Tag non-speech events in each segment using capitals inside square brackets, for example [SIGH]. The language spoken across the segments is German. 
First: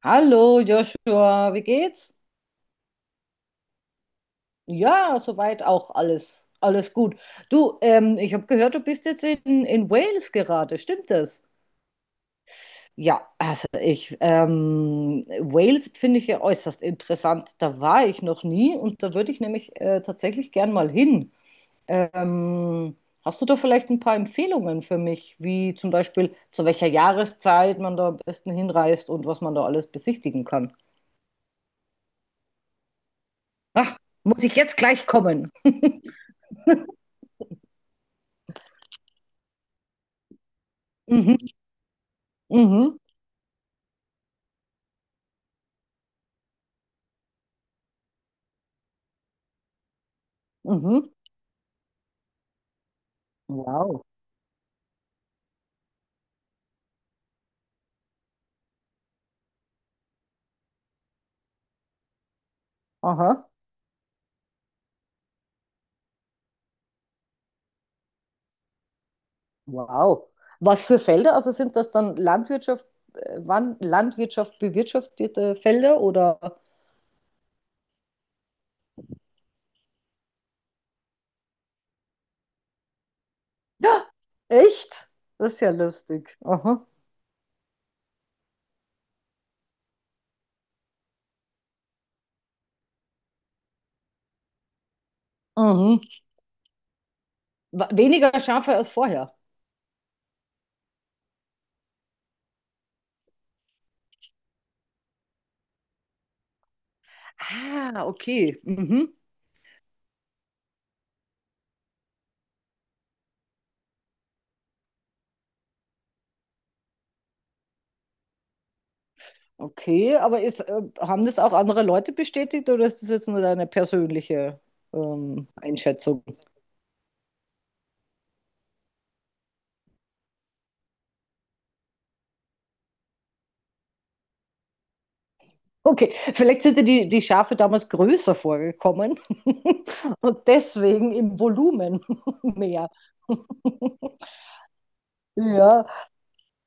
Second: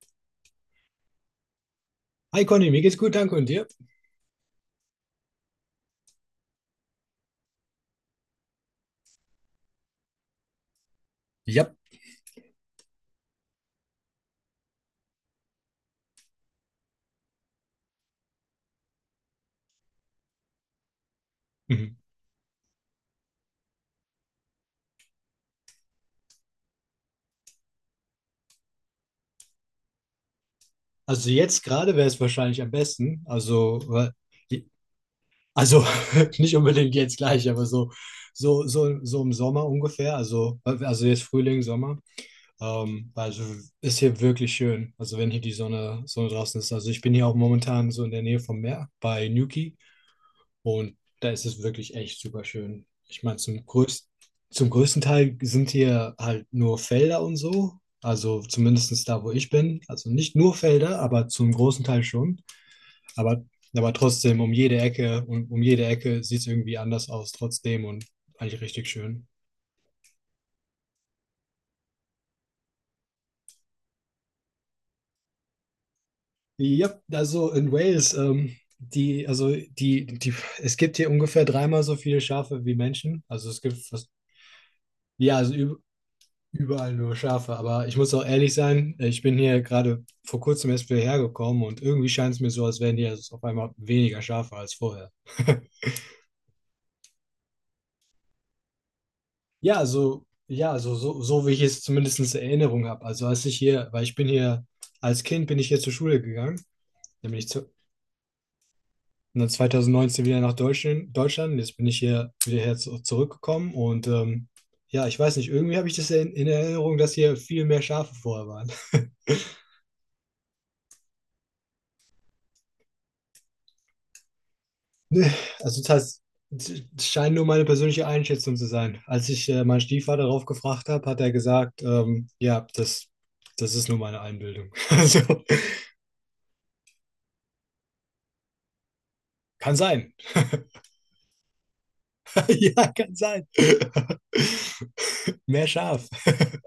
Hallo Joshua, wie geht's? Hi Conny, mir geht's gut, danke und dir? Ja, soweit auch, alles gut. Du, ich habe gehört, du bist jetzt in Wales gerade, stimmt das? Ja. Ja, also ich, Wales finde ich ja äußerst interessant. Da war ich noch nie und da würde ich nämlich tatsächlich gern mal hin. Mhm. Ähm, hast du da vielleicht ein paar Empfehlungen für mich, wie zum Beispiel zu welcher Jahreszeit man da am besten hinreist und was man da alles besichtigen kann? Also jetzt gerade wäre es wahrscheinlich am besten, also, Ach, muss ich jetzt gleich kommen? also [LAUGHS] nicht unbedingt jetzt gleich, aber so im Sommer ungefähr, also, jetzt Mhm. Frühling, Sommer, Mhm, also ist hier wirklich schön, also wenn hier die Sonne draußen ist, also ich bin hier auch momentan so in der Nähe vom Meer bei Newquay. Und mhm. da ist es wirklich echt super schön. Ich meine, zum Wow. größten, zum größten Teil sind hier halt nur Felder und so. Also zumindest da, wo ich bin. Also nicht nur Felder, aber zum großen Teil schon. Aber, Aha, aber trotzdem um jede Ecke und um jede Ecke sieht es irgendwie anders aus, trotzdem und eigentlich richtig schön. wow. Was für Felder? Also sind das dann Landwirtschaft, Landwirtschaft bewirtschaftete Felder oder? Ja, also in Wales, die, also die, die, es gibt hier ungefähr dreimal so viele Schafe wie Menschen. Also es gibt Ja, fast, echt? ja, also Das ist ja lustig. Aha. überall nur Schafe, aber ich muss auch ehrlich sein, ich bin hier gerade vor kurzem erst wieder hergekommen und irgendwie scheint es mir so, als wären hier auf einmal weniger Schafe als vorher. [LAUGHS] Mhm. Weniger Schafe als vorher. Ja, also so wie ich es zumindest in Erinnerung habe. Also als ich hier, weil ich bin hier, als Kind bin ich hier zur Schule gegangen, dann bin ich und Ah, okay. Mhm. dann 2019 wieder nach Deutschland. Jetzt bin ich hier wieder zurückgekommen und ja, ich weiß nicht, irgendwie habe ich das in Erinnerung, dass hier viel mehr Schafe vorher waren. Okay, aber ist, haben das auch andere Leute bestätigt oder ist das jetzt nur deine persönliche Nee. Also das heißt, Einschätzung? es scheint nur meine persönliche Einschätzung zu sein. Als ich meinen Stiefvater darauf gefragt habe, hat er gesagt, ja, das ist nur meine Einbildung. [LAUGHS] Also, Okay, vielleicht sind dir die Schafe damals größer vorgekommen kann [LAUGHS] sein. und deswegen im Volumen [LAUGHS] [LAUGHS] Ja, mehr. kann sein. [LAUGHS] Mehr Ja, Schaf.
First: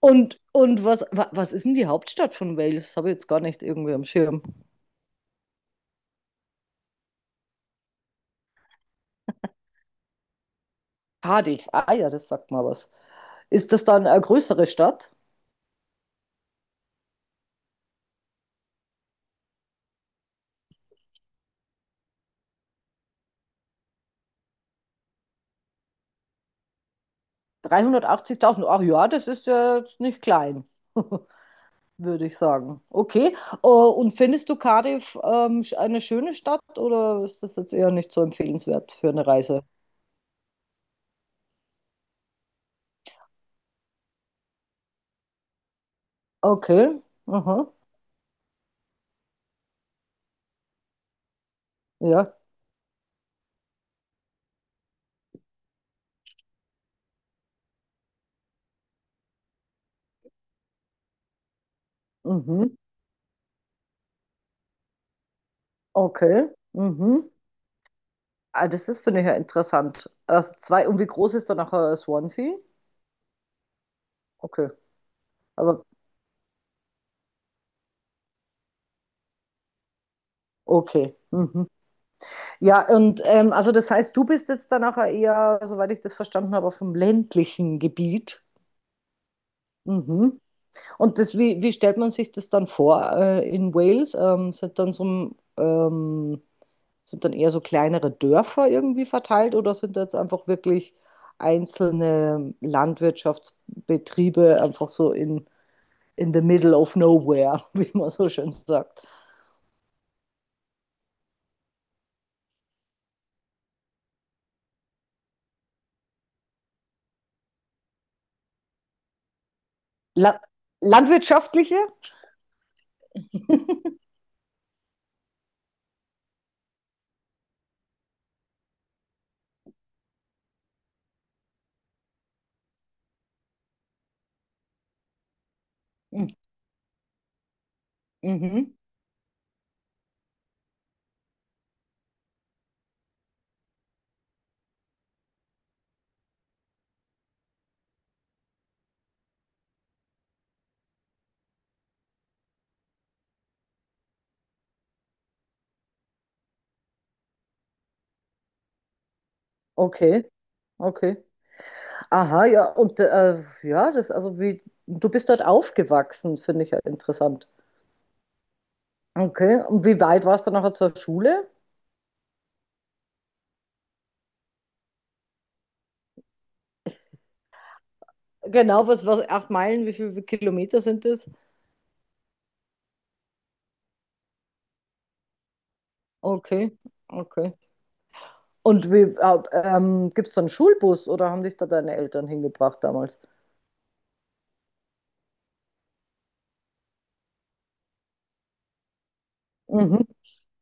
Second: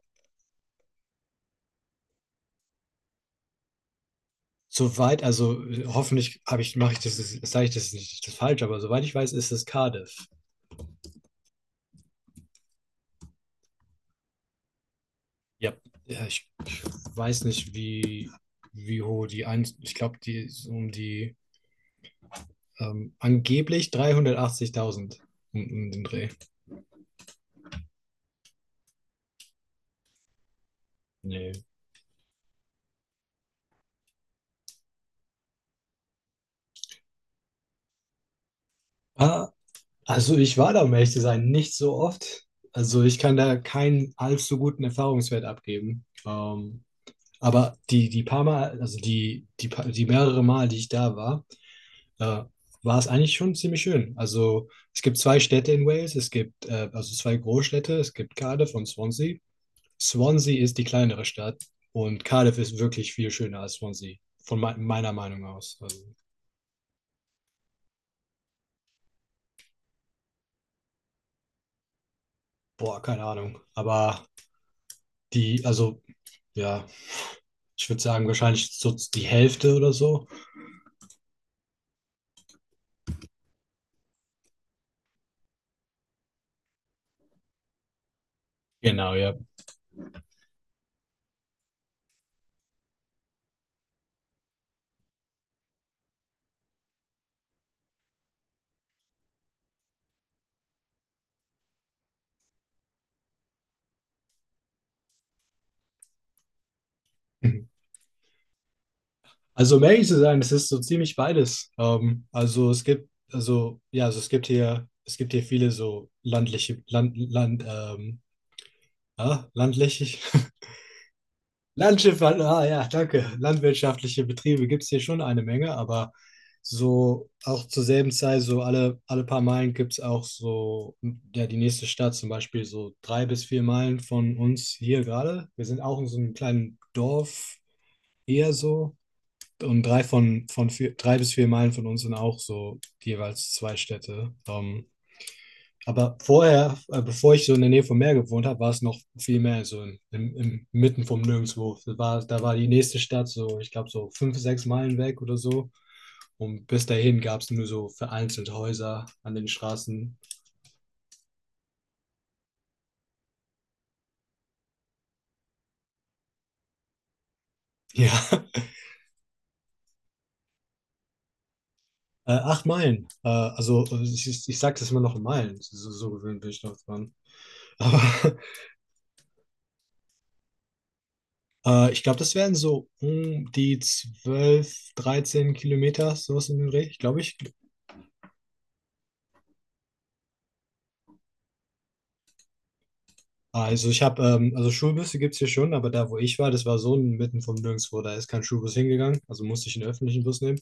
und was, was ist denn die Hauptstadt von Wales? Habe ich jetzt gar nicht irgendwie am Schirm. Soweit, also hoffentlich habe ich, mache ich das, sage ich das nicht das falsch, aber soweit ich weiß, ist es Cardiff. Cardiff, ah ja, das sagt mal was. Ist das dann eine größere Stadt? Ja. Ja, ich weiß nicht, wie hoch die ich glaube, die ist um die angeblich 380.000 um den Dreh. 380.000. Ach ja, das ist ja jetzt nicht klein, Nee. [LAUGHS] würde ich sagen. Okay, oh, und findest du Cardiff, eine schöne Stadt oder ist das jetzt eher nicht so empfehlenswert für eine Ah, Reise? also ich war da, um ehrlich zu sein, nicht so oft. Also ich kann da keinen allzu guten Erfahrungswert abgeben. Okay. Aha. Aber die, die paar Mal, also die, die, pa- die mehrere Mal, die ich da war, Ja. äh, war es eigentlich schon ziemlich schön. Also es gibt zwei Städte in Wales, es gibt also zwei Großstädte, es gibt Cardiff und Swansea. Swansea ist die kleinere Stadt und Cardiff Mhm. ist wirklich viel schöner als Swansea, von meiner Meinung aus. Also, Okay. Mhm. Ah, das ist, finde ich, ja interessant. Also zwei, und wie groß ist dann nachher Swansea? boah, keine Ahnung. Aber Okay. die, Aber also, ja, ich würde sagen, wahrscheinlich so die Hälfte oder so. okay. Mhm. Ja, und also das heißt, du bist jetzt dann nachher eher, soweit ich das verstanden habe, auf dem ländlichen Gebiet. Genau, ja. Mhm. Und das, wie, wie stellt man sich das dann vor, in Wales? Sind dann so sind dann eher so kleinere Dörfer irgendwie verteilt oder sind jetzt einfach wirklich einzelne Landwirtschaftsbetriebe einfach so in the middle of nowhere, Mhm. [LAUGHS] wie man so schön sagt? Also, um ehrlich zu sein, es ist so ziemlich beides. Also es gibt, also, ja, also es gibt hier viele so landläufig, La [LAUGHS] landwirtschaftliche? Landschiff, ah ja, danke. Landwirtschaftliche Betriebe gibt es hier schon eine Menge, aber so auch zur selben Zeit, so alle paar Meilen gibt es auch so, ja, die nächste Stadt zum Beispiel, so 3 bis 4 Meilen von uns hier gerade. Wir sind auch in so Mhm. einem kleinen Dorf eher Mhm. so. Und 3 bis 4 Meilen von uns sind auch so jeweils zwei Städte. Aber vorher, bevor ich so in der Nähe vom Meer gewohnt habe, war es noch viel mehr so im mitten vom Nirgendwo. Da war die nächste Stadt so, ich glaube, so 5, 6 Meilen weg oder so. Und bis dahin gab es nur so vereinzelt Häuser an den Straßen. Okay, okay. Aha, ja, und ja, das, also wie, du bist dort aufgewachsen, finde ich ja interessant. Ja. [LAUGHS] Okay, und wie weit warst du nachher zur Schule? 8 Meilen. Also ich, ich sag's jetzt mal noch in Meilen. So, so gewöhnt bin ich noch dran. Aber Genau, 8 Meilen, wie viele Kilometer sind das? [LAUGHS] Ich glaube, das wären so um die 12 13 Kilometer, sowas in den Okay, Dreh, glaube ich. okay. Und wie, gibt es da einen Schulbus oder haben dich da deine Eltern hingebracht damals? Also ich habe, also Schulbusse gibt es hier schon, aber da, wo ich war, das war so mitten vom Nirgendwo, da ist kein Schulbus hingegangen, also musste ich einen Mhm. öffentlichen Bus nehmen.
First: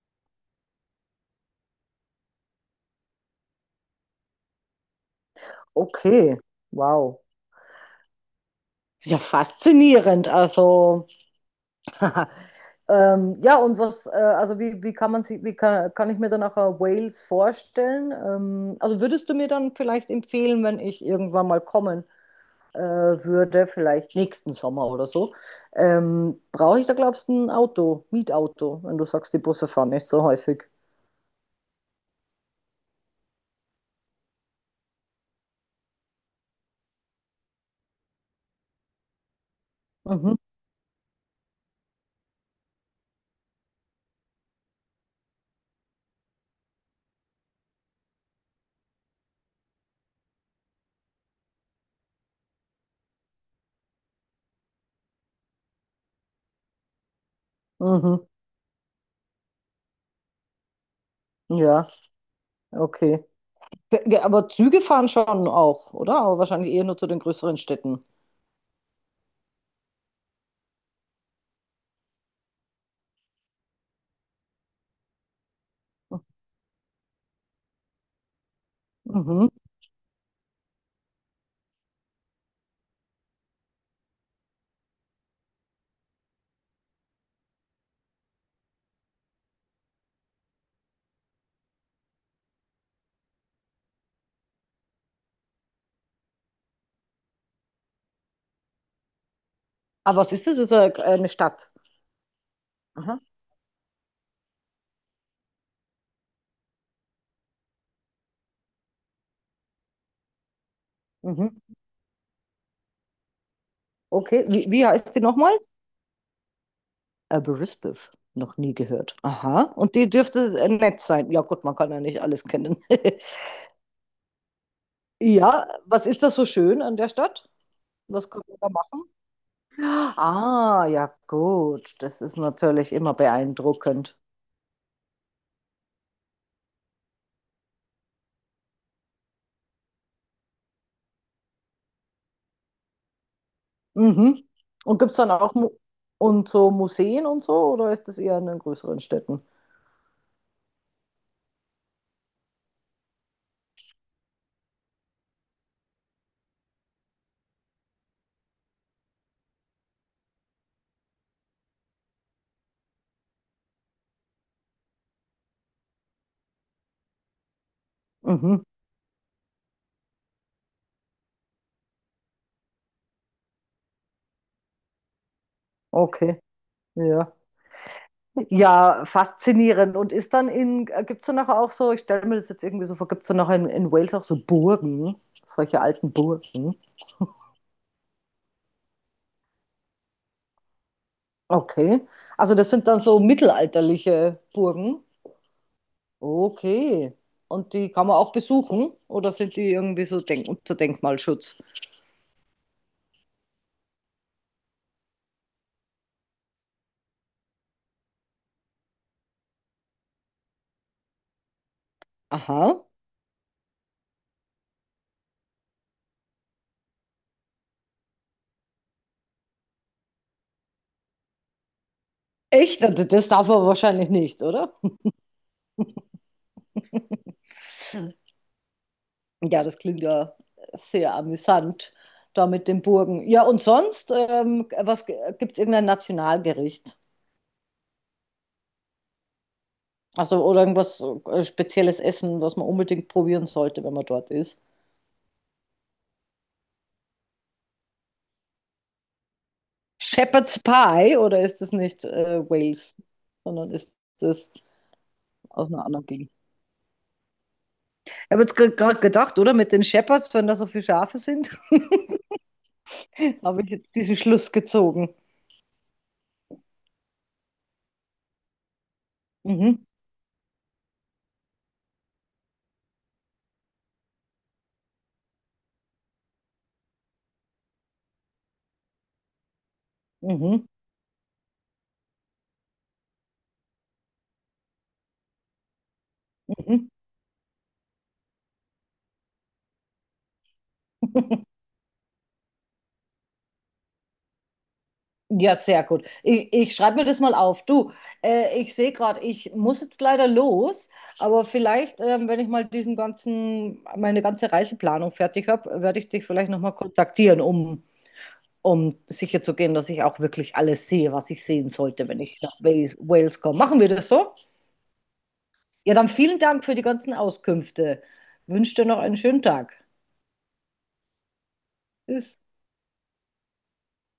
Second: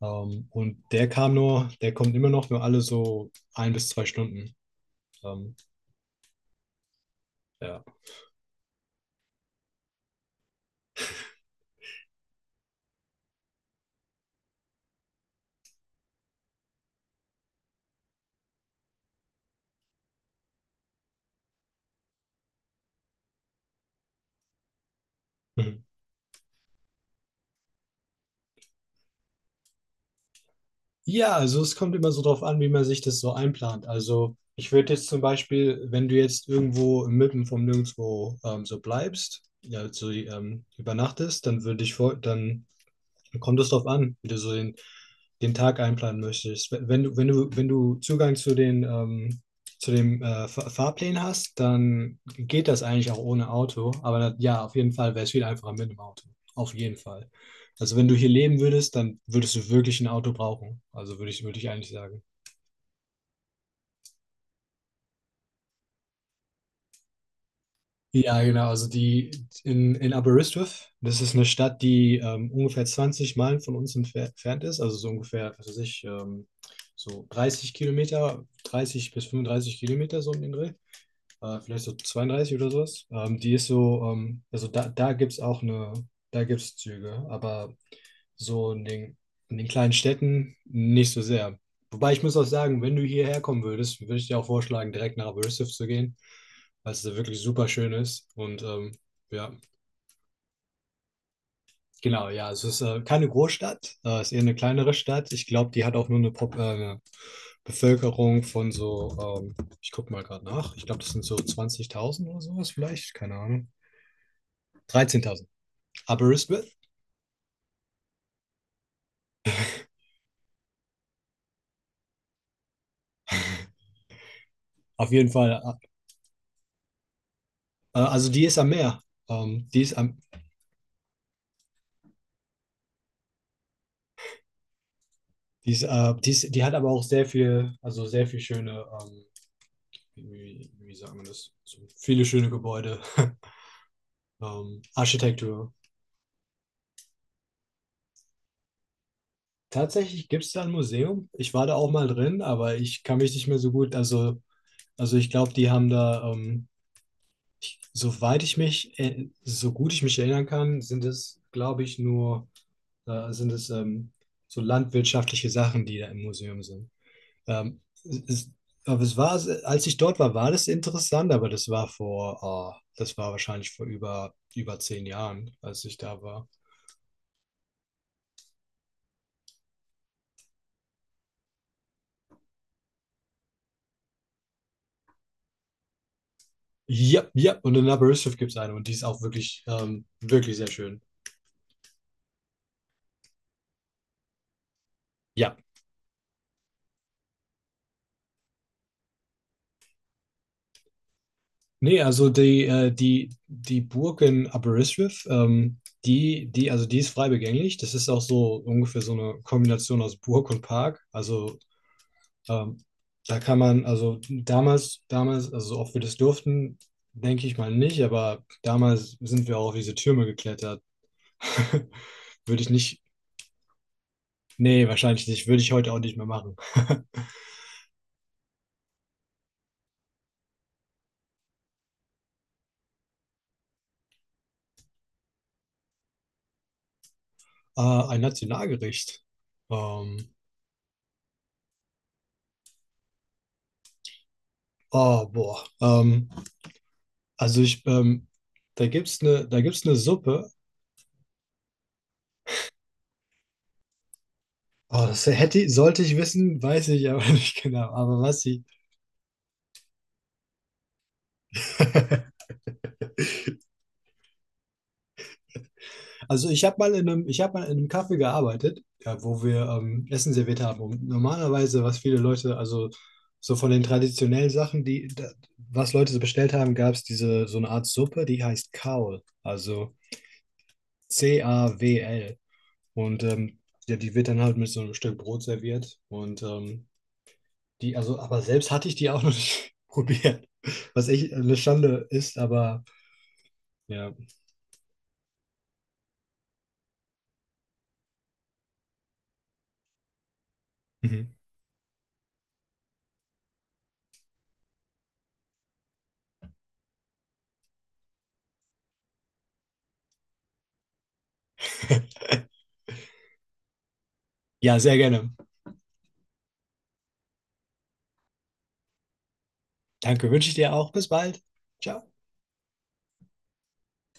Der kommt immer noch nur alle so 1 bis 2 Stunden. Ähm, Okay, wow. ja. Ja, faszinierend. Also, [LAUGHS] ja, und was, also wie, wie kann man sich, wie kann, kann ich mir dann nachher Wales vorstellen? Also würdest du mir dann vielleicht empfehlen, wenn ich irgendwann mal kommen würde, vielleicht nächsten Sommer oder so, Mhm. Brauche ich da, glaubst du, ein Auto, Mietauto, wenn du sagst, die Busse fahren nicht so häufig. Ja, also es kommt immer so drauf an, wie man sich das so einplant. Also ich würde jetzt zum Beispiel, wenn du jetzt irgendwo mitten vom Nirgendwo so bleibst, ja, so Mhm, übernachtest, dann würde dann kommt es darauf an, wie du so den Tag einplanen möchtest. Wenn du Zugang zu zu dem Fahrplan hast, dann geht das eigentlich auch ohne Auto. Aber ja, auf jeden Fall wäre es viel einfacher mit dem Auto. Auf jeden Fall. Also wenn du mhm, hier leben würdest, dann würdest du wirklich ein Auto brauchen. Also würde ich ja. eigentlich sagen. Okay. Aber Züge fahren schon auch, oder? Aber wahrscheinlich eher nur zu den größeren Städten. Ja, genau. Also in Aberystwyth, das ist eine Stadt, die ungefähr 20 Meilen von uns entfernt ist, also so ungefähr, was weiß ich, so 30 Kilometer, dreißig bis Mhm. fünfunddreißig Kilometer so um den Dreh vielleicht so 32 oder sowas. Also da gibt es auch eine, da gibt es Züge, aber so in den kleinen Städten nicht so sehr. Wobei ich muss auch sagen, wenn du hierher kommen würdest, würde ich dir auch vorschlagen, direkt nach Aberystwyth zu gehen, weil es da wirklich super schön ist und ja. Aber was ist das? Das ist eine Stadt. Genau, ja, es ist Aha. keine Großstadt, es ist eher eine kleinere Stadt. Ich glaube, die hat auch nur eine, Pop eine Bevölkerung von so, ich gucke mal gerade nach, ich glaube, das sind so Mhm. 20.000 oder sowas vielleicht, keine Ahnung. Okay. Wie, wie heißt die nochmal? 13.000. Aberystwyth, Brisbane. Noch nie gehört. Aha. Und die dürfte nett sein. Ja gut, man kann ja nicht alles kennen. [LAUGHS] auf jeden Fall. Ja, was ist das so schön an der Stadt? Was Also kann die man ist am da Meer. machen? Die ist am, Ah, ja gut. Das ist natürlich immer beeindruckend. die ist, die ist, die hat aber auch sehr viel, also sehr viel schöne, wie, wie sagt man das? So viele schöne Gebäude, [LAUGHS] Mhm. Und gibt es dann auch Mu Architektur. und so Museen und so, oder ist das eher in den größeren Städten? Tatsächlich gibt es da ein Museum. Ich war da auch mal drin, aber ich kann mich nicht mehr so gut. Also ich glaube, die haben da, soweit ich mich, so gut ich mich erinnern kann, sind es, glaube ich, nur, sind es so landwirtschaftliche Sachen, die da im Museum sind. Ähm, es, es- Mhm. aber es war, als ich dort war, war das interessant, aber das war vor, ah, das war wahrscheinlich vor über 10 Jahren, als ich da Okay. war. Ja. Ja, faszinierend. Und ist dann in, gibt es dann nachher auch so, ich stelle mir das jetzt irgendwie so vor, gibt es dann nachher in Wales auch so Burgen, solche alten Burgen? Ja, ja, und in Aberystwyth gibt es eine und die ist auch wirklich, wirklich sehr schön. Okay. Also das sind dann so mittelalterliche Burgen. Ja. Okay. Und die kann man auch besuchen? Oder sind die irgendwie so denk unter Denkmalschutz? Nee, also die Burg in Aberystwyth, also die ist frei begänglich. Das ist auch so ungefähr so eine Kombination aus Burg und Park. Also ähm, Aha. da kann man, also damals, also ob wir das durften, denke ich mal nicht, aber damals sind wir auch auf diese Türme geklettert. [LAUGHS] Würde ich Echt? nicht, Das darf man wahrscheinlich nicht, oder? nee, wahrscheinlich nicht, würde ich heute auch nicht mehr machen. Ja, das klingt ja sehr amüsant, da mit den Burgen. Ja, und sonst, was gibt es irgendein Nationalgericht? Ein Nationalgericht. Ähm, Also, oder irgendwas spezielles Essen, was man unbedingt probieren sollte, wenn man dort ist? oh, boah. Also ich, da da gibt's eine Suppe. Shepherd's Pie oder ist das nicht Wales, sondern ist das Oh, das aus einer sollte anderen ich Gegend? wissen, weiß ich aber [LAUGHS] nicht genau. Ich Aber was habe jetzt sie. gerade gedacht, oder mit den Shepherds, wenn da so viele Schafe sind, [LAUGHS] [LAUGHS] habe ich jetzt diesen Schluss gezogen. Also ich habe mal in einem Café gearbeitet, ja, wo wir Mhm, Essen serviert haben. Und normalerweise, was viele Leute, also so von den traditionellen Sachen, die, da, was Leute so bestellt haben, gab es diese so eine Art Suppe, die heißt Cawl, also mhm, Cawl. Und ja, die wird dann halt mit so einem Stück Brot serviert. Und mhm. die, also, aber selbst hatte ich die auch noch nicht [LAUGHS] probiert. Was echt eine Schande ist, aber ja. Ja, sehr gut. Ich schreibe mir das mal auf. Du, ich sehe gerade, ich muss jetzt leider los, Mhm. aber vielleicht, wenn ich mal diesen ganzen, meine ganze Reiseplanung fertig habe, werde ich dich vielleicht nochmal kontaktieren, um, um sicher zu gehen, dass ich auch wirklich alles sehe, was ich sehen sollte, wenn [LAUGHS] ich nach Wales komme. Machen wir das so? Ja, sehr gerne. Ja, dann vielen Dank für die ganzen Auskünfte. Wünsche dir noch einen schönen Tag. Danke, wünsche ich dir auch. Bis bald. Ciao. Tschüss.